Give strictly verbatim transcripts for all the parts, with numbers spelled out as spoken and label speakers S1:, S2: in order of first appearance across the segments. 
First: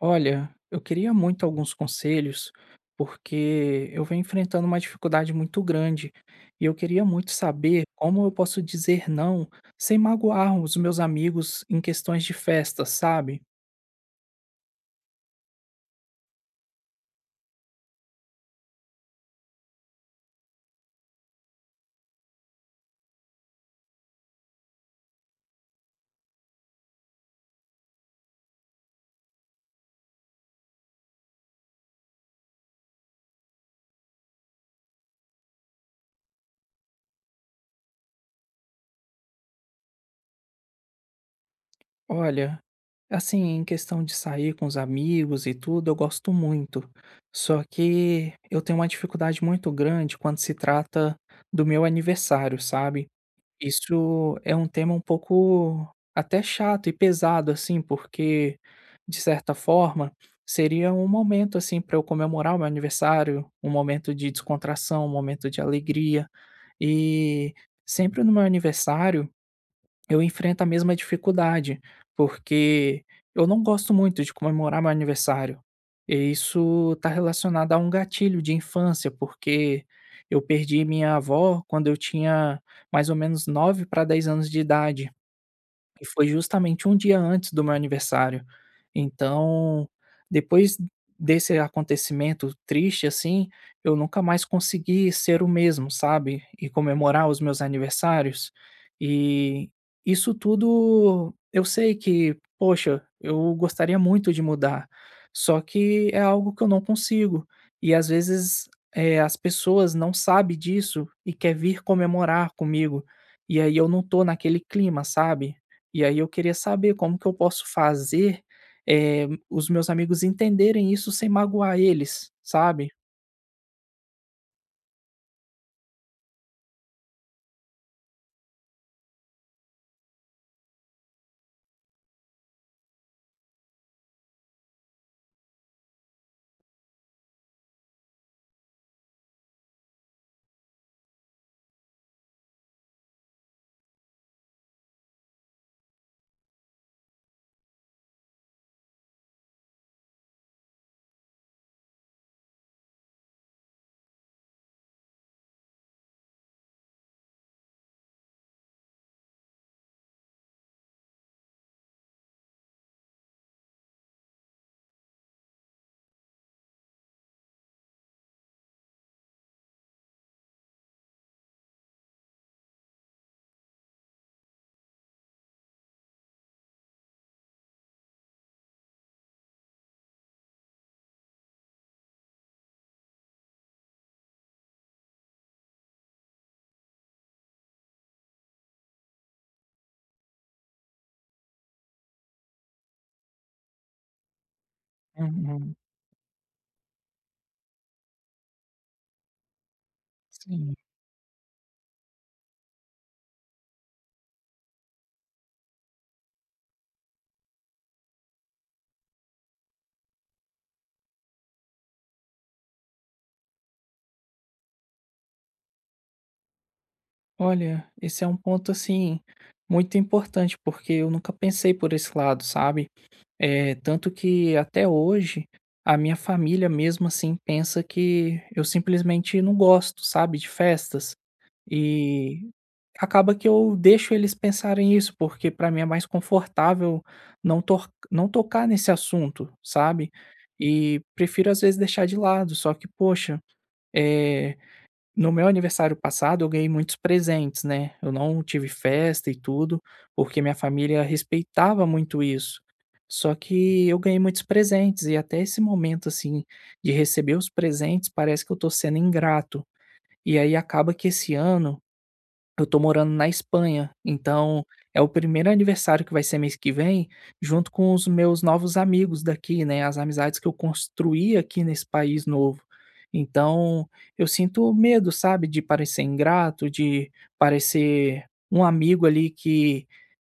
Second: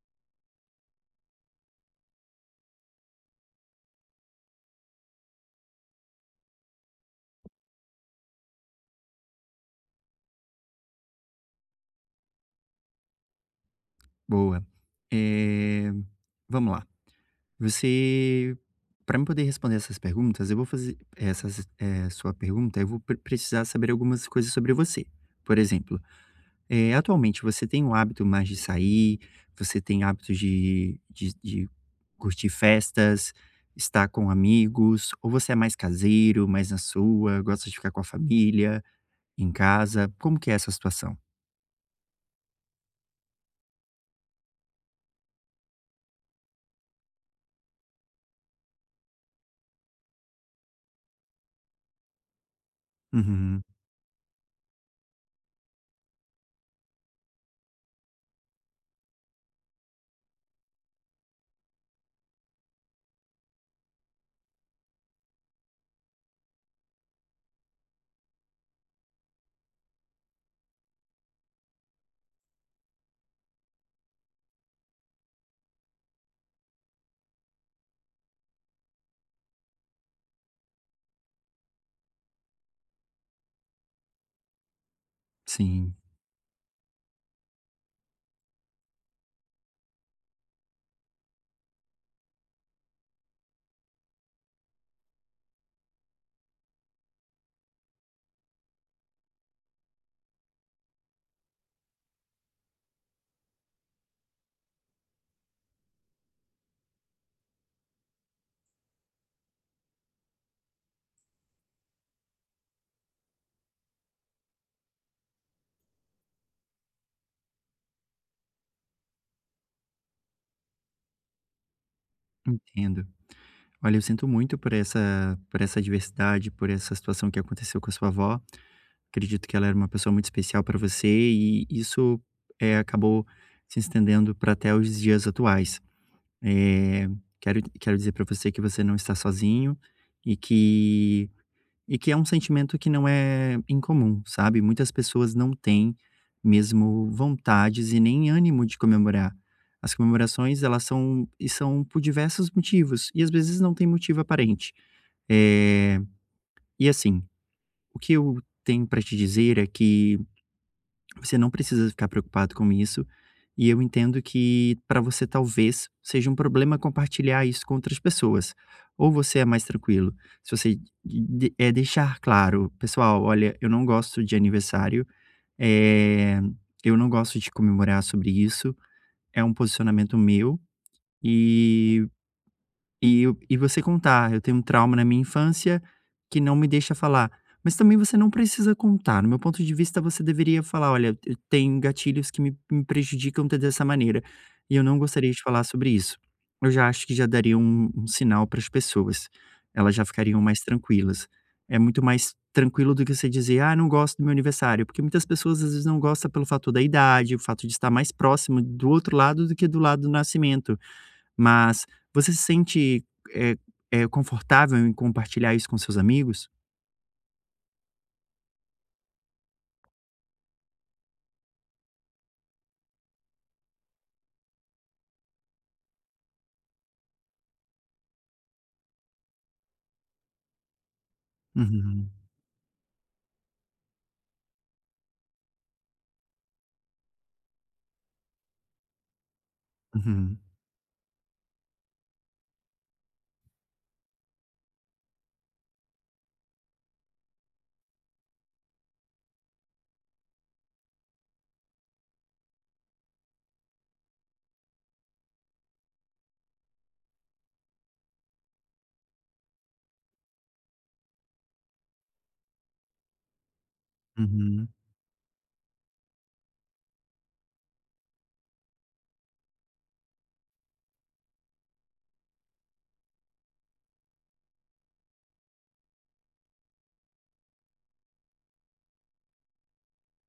S1: Olha, eu queria muito alguns conselhos, porque eu venho enfrentando uma dificuldade muito grande e eu queria muito saber como eu posso dizer não sem magoar os meus amigos em questões de festa, sabe?
S2: Boa. Eh, Vamos lá. Você, para me poder responder essas perguntas, eu vou fazer essas, eh, sua pergunta, eu vou pre- precisar saber algumas coisas sobre você. Por exemplo, eh, atualmente você tem o hábito mais de sair? Você tem hábito de, de, de curtir festas, estar com amigos? Ou você é mais caseiro, mais na sua, gosta de ficar com a família, em casa? Como que é essa situação?
S1: Olha, assim, em questão de sair com os amigos e tudo, eu gosto muito. Só que eu tenho uma dificuldade muito grande quando se trata do meu aniversário, sabe?
S2: Uhum,
S1: Isso é um tema um pouco até chato e pesado, assim, porque, de certa forma, seria um momento, assim, para eu comemorar o meu aniversário, um momento de descontração, um momento de alegria. E sempre no meu aniversário eu enfrento a mesma dificuldade, porque eu não gosto muito de comemorar meu aniversário. E isso está relacionado a um gatilho de infância, porque eu perdi minha avó quando eu tinha mais ou menos nove para dez anos de idade
S2: sim,
S1: que foi justamente um dia antes do meu aniversário. Então, depois desse acontecimento triste, assim, eu nunca mais consegui ser o mesmo, sabe? E comemorar os meus aniversários. E isso tudo eu sei que, poxa, eu gostaria muito de mudar, só que é algo que eu não consigo. E às vezes eh, as pessoas não sabem disso e quer vir comemorar comigo. E aí eu não tô naquele clima, sabe? E aí eu queria saber como que eu posso fazer, eh, os meus amigos entenderem isso sem magoar eles, sabe?
S2: entendo. Olha, eu sinto muito por essa por essa adversidade, por essa situação que aconteceu com a sua avó. Acredito que ela era uma pessoa muito especial para você e isso, eh, acabou se estendendo para até os dias atuais. Eh, quero quero dizer para você que você não está sozinho e que e que é um sentimento que não é incomum, sabe? Muitas pessoas não têm mesmo vontades e nem ânimo de comemorar. As comemorações, elas são e são por diversos motivos, e às vezes não tem motivo aparente. Eh, e assim, o que eu tenho para te dizer é que você não precisa ficar preocupado com isso. E eu entendo que para você talvez seja um problema compartilhar isso com outras pessoas. Ou você é mais tranquilo. Se você de- é deixar claro, pessoal, olha, eu não gosto de aniversário, eh, eu não gosto de comemorar sobre isso, é um posicionamento meu e eu e você contar: "Eu tenho um trauma na minha infância que não me deixa falar". Mas também você não precisa contar. No meu ponto de vista, você deveria falar: "Olha, eu tenho gatilhos que me me prejudicam de dessa maneira, e eu não gostaria de falar
S1: Uhum.
S2: sobre isso". Eu já acho que já daria um um sinal para as pessoas. Elas já ficariam mais
S1: Sim.
S2: tranquilas. É muito mais tranquilo do que você dizer: "Ah, não gosto do meu aniversário", porque muitas pessoas, às vezes, não gostam pelo fator da idade, o fato de estar mais próximo do outro lado do que do lado do nascimento. Mas você se sente, é é confortável em compartilhar isso com seus amigos?
S1: Olha, esse é um ponto assim muito importante, porque eu nunca pensei por esse lado, sabe? Eh, tanto que até hoje a minha família mesmo assim pensa que eu simplesmente não gosto, sabe, de festas.
S2: Uhum,
S1: E acaba que eu deixo eles pensarem isso, porque para mim é mais confortável não tor não tocar nesse assunto, sabe.
S2: uhum,
S1: E prefiro às vezes deixar de lado, só que poxa, eh, no meu aniversário passado eu ganhei muitos presentes, né, eu não tive festa e tudo, porque minha família respeitava muito isso. Só que eu ganhei muitos presentes e até esse momento, assim, de receber os presentes parece que eu tô sendo ingrato. E aí acaba que esse ano eu tô morando na Espanha, então
S2: uhum.
S1: é o primeiro aniversário que vai ser mês que vem, junto com os meus novos amigos daqui, né, as amizades que eu construí aqui nesse país novo. Então, eu sinto medo, sabe, de parecer ingrato, de parecer um amigo ali que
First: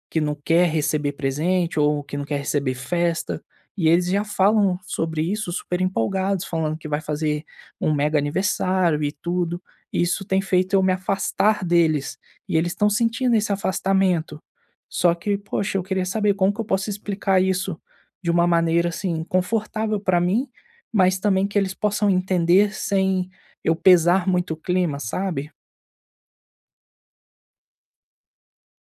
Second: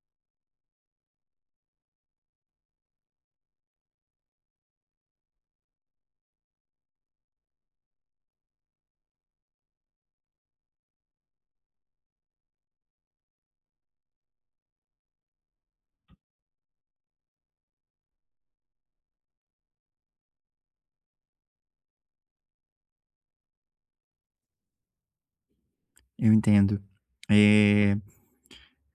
S1: que não quer receber presente ou que não quer receber festa, e eles já falam sobre isso super empolgados, falando que vai fazer um mega aniversário e tudo. E isso tem feito eu me afastar deles, e eles estão sentindo esse afastamento. Só que, poxa, eu queria saber como que eu posso explicar isso de uma maneira assim confortável para mim, mas também que eles possam entender sem eu pesar muito o clima, sabe?
S2: Eu entendo. Eh,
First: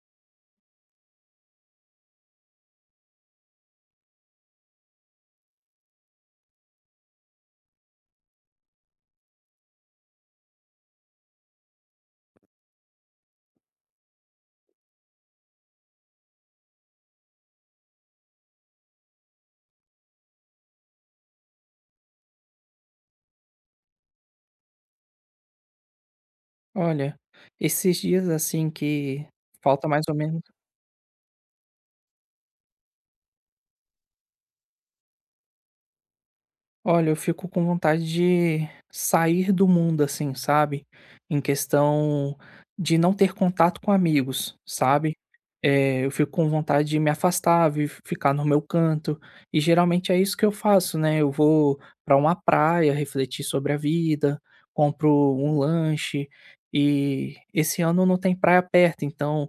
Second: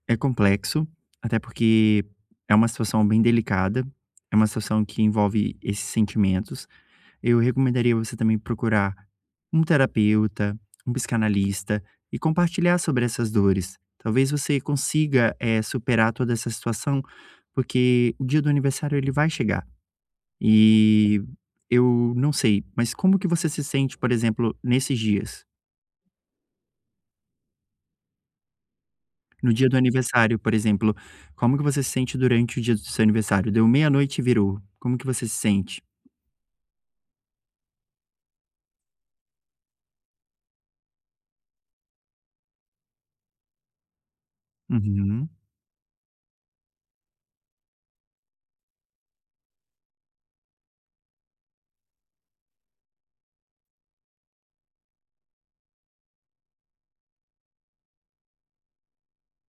S2: é complexo, até porque é uma situação bem delicada, é uma situação que envolve esses sentimentos. Eu recomendaria você também procurar um terapeuta, um psicanalista e compartilhar sobre essas dores. Talvez você consiga, eh, superar toda essa situação, porque o dia do aniversário ele vai chegar. E eu não sei, mas como que você se sente, por exemplo, nesses dias?
S1: Olha, esses dias assim que
S2: No dia do
S1: falta mais ou
S2: aniversário,
S1: menos
S2: por exemplo, como que você se sente durante o dia do seu aniversário? Deu meia-noite e virou. Como que você se sente?
S1: Olha, eu fico com vontade de sair do mundo, assim, sabe? Em questão de não ter contato com amigos, sabe?
S2: Uhum,
S1: Eh, eu fico com vontade de me afastar, vi- ficar no meu canto. E geralmente é isso que eu faço, né? Eu vou para uma praia refletir sobre a vida, compro um lanche. E esse ano não tem praia perto, então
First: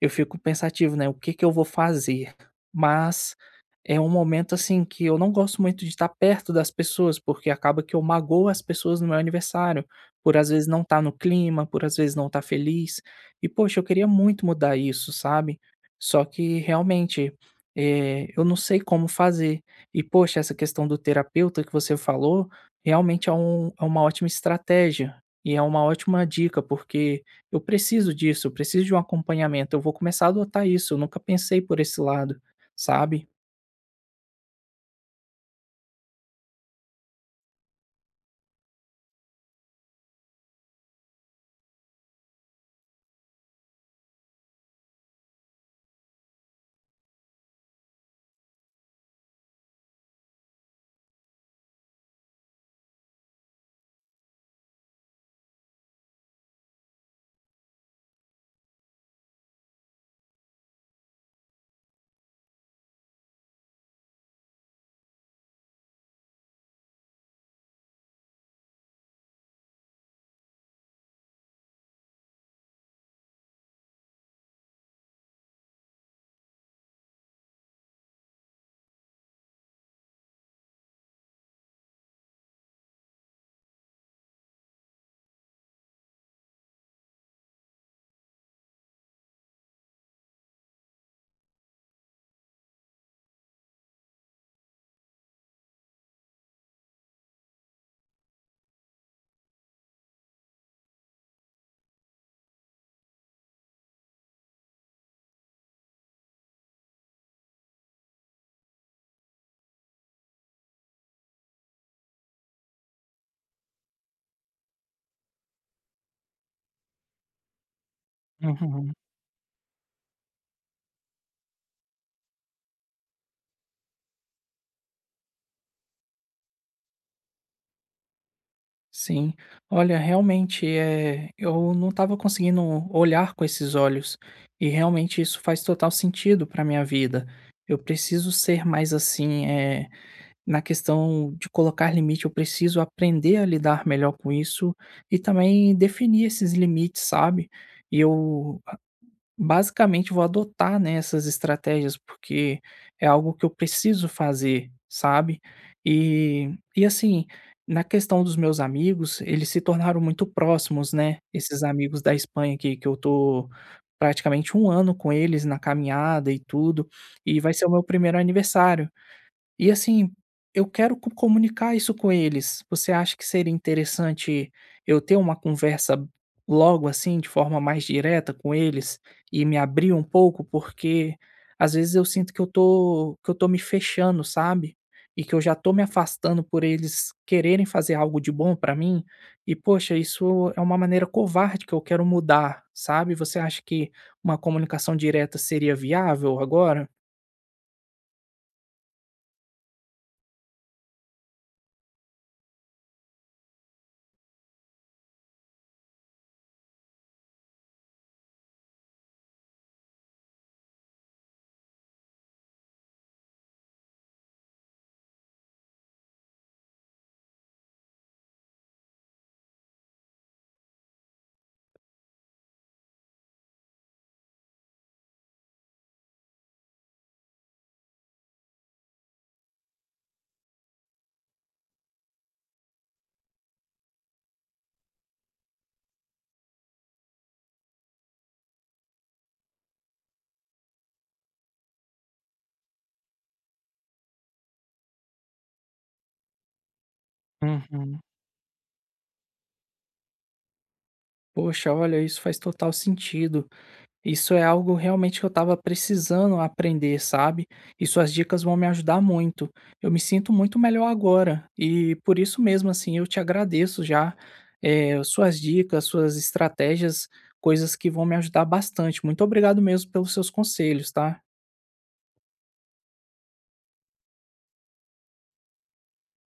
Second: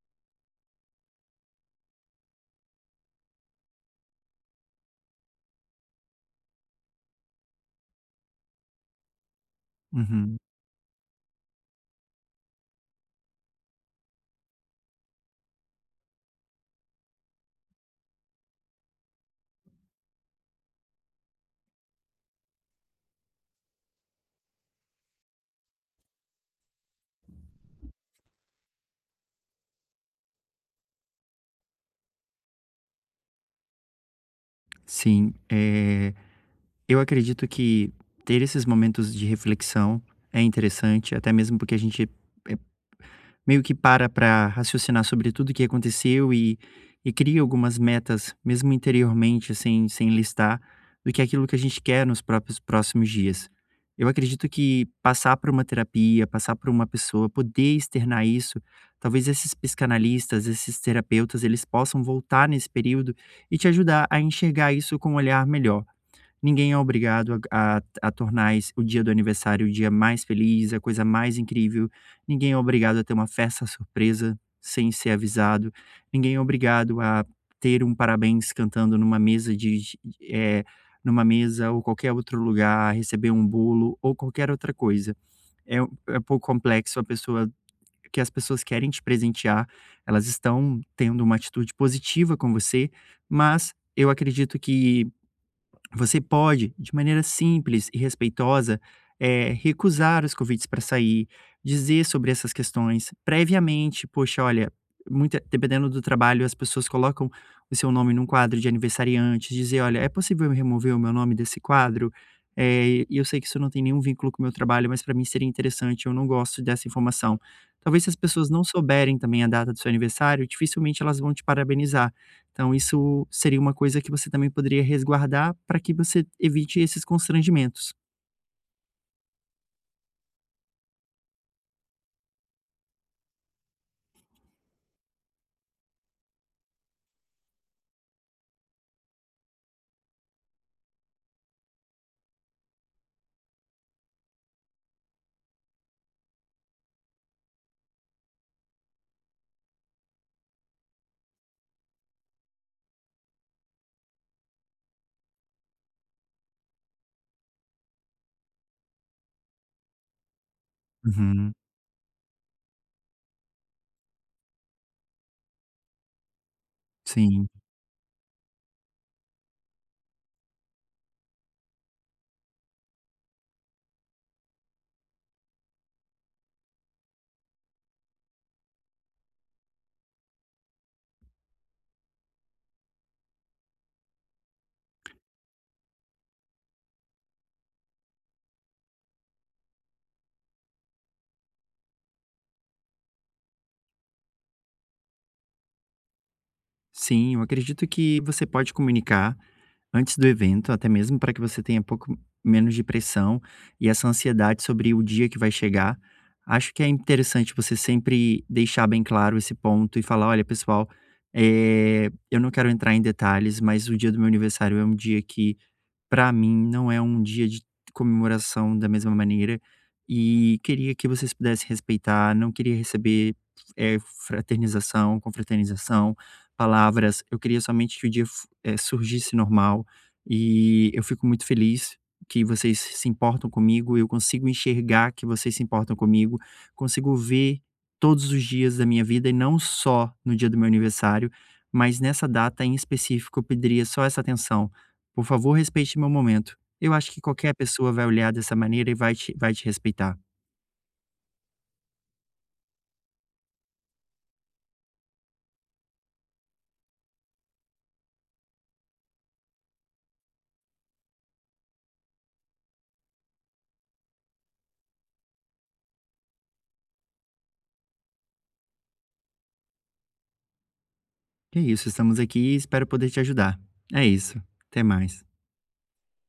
S1: eu fico pensativo, né, o que que eu vou fazer? Mas é um momento, assim, que eu não gosto muito de estar perto das pessoas, porque acaba que eu magoo as pessoas no meu aniversário, por
S2: uhum.
S1: às vezes não estar no clima, por às vezes não estar feliz. E poxa, eu queria muito mudar isso, sabe. Só que realmente, eh, eu não sei como fazer. E poxa, essa questão do terapeuta que você falou, realmente é um é uma ótima estratégia, e é uma ótima dica, porque eu preciso disso, eu preciso de um acompanhamento, eu vou começar a adotar isso, eu nunca pensei por esse lado, sabe?
S2: Sim, eh, eu acredito que ter esses momentos de reflexão é interessante, até mesmo porque a gente meio que para para raciocinar sobre tudo o que aconteceu e e cria algumas metas, mesmo interiormente, sem sem listar, do que é aquilo que a gente quer nos próprios próximos dias. Eu acredito que passar por uma terapia, passar por uma pessoa, poder externar isso, talvez esses psicanalistas, esses terapeutas, eles possam voltar nesse período e te ajudar a enxergar isso com um olhar melhor. Ninguém é obrigado a a a tornar esse o dia do aniversário o dia mais feliz, a coisa mais incrível. Ninguém é obrigado a ter uma festa surpresa sem ser avisado. Ninguém é obrigado a ter um parabéns cantando numa mesa de de eh, numa mesa ou qualquer outro lugar, receber um bolo ou qualquer outra coisa. É um é um pouco complexo a pessoa que as pessoas querem te presentear, elas estão tendo uma atitude positiva com você, mas eu acredito que você pode, de maneira simples e respeitosa, eh, recusar os convites para sair, dizer sobre essas questões previamente. Poxa, olha, muita, dependendo do trabalho, as pessoas colocam o seu nome num quadro de aniversariantes, dizer, olha, é possível eu remover o meu nome desse quadro? Eh, e eu sei que isso não tem nenhum vínculo com o meu trabalho, mas para mim seria interessante, eu não gosto dessa informação. Talvez se as pessoas não
S1: Uhum.
S2: souberem também a data do seu aniversário, dificilmente elas vão te parabenizar. Então isso seria uma coisa que você também poderia resguardar para que você evite esses constrangimentos.
S1: Sim, olha, realmente, é. Eu não estava conseguindo olhar com esses olhos e realmente isso faz total sentido para minha vida. Eu preciso ser mais assim, eh, na questão de colocar limite, eu preciso aprender a lidar melhor com isso e também definir esses limites, sabe? E eu Basicamente, vou adotar, né, essas estratégias, porque é algo que eu preciso fazer, sabe. E e assim, na questão dos meus amigos, eles se tornaram muito próximos, né,
S2: Uhum.
S1: esses amigos da Espanha que que eu tô praticamente um ano com eles na caminhada e tudo, e
S2: Sim.
S1: vai ser o meu primeiro aniversário. E assim, eu quero co comunicar isso com eles. Você acha que seria interessante eu ter uma conversa logo assim, de forma mais direta com eles e me abrir um pouco? Porque às vezes eu sinto que eu tô que eu tô me fechando, sabe? E que eu já tô me afastando por eles quererem fazer algo de bom pra mim. E poxa, isso é uma maneira covarde que eu quero mudar, sabe? Você acha que uma comunicação direta seria viável agora?
S2: Sim, eu acredito que você pode comunicar antes do evento, até mesmo para que você tenha pouco menos de pressão e essa ansiedade sobre o dia que vai chegar. Acho que é interessante você sempre deixar bem claro esse ponto e falar: olha, pessoal, eh, eu não quero entrar em detalhes, mas o dia do meu aniversário é um dia que para mim, não é um dia de comemoração da mesma maneira, e queria que vocês pudessem respeitar, não queria receber, eh, fraternização, confraternização, palavras, eu queria somente que o dia f eh, surgisse normal, e eu fico muito feliz que vocês se importam comigo, eu consigo enxergar que vocês se importam comigo, consigo ver todos os dias da minha vida e não só no dia do meu aniversário, mas nessa data em específico eu pediria só essa atenção. Por favor, respeite meu momento. Eu acho que qualquer pessoa
S1: Uhum.
S2: vai olhar dessa maneira e vai te vai te respeitar.
S1: Poxa, olha, isso faz total sentido. Isso é algo realmente que eu estava precisando aprender, sabe? E suas dicas vão me ajudar muito. Eu me sinto muito melhor agora. E por isso mesmo, assim, eu te agradeço já. Eh, suas dicas, suas estratégias, coisas que vão me ajudar bastante. Muito obrigado mesmo pelos seus conselhos, tá?
S2: É isso, estamos aqui e espero poder te ajudar. É isso, até mais.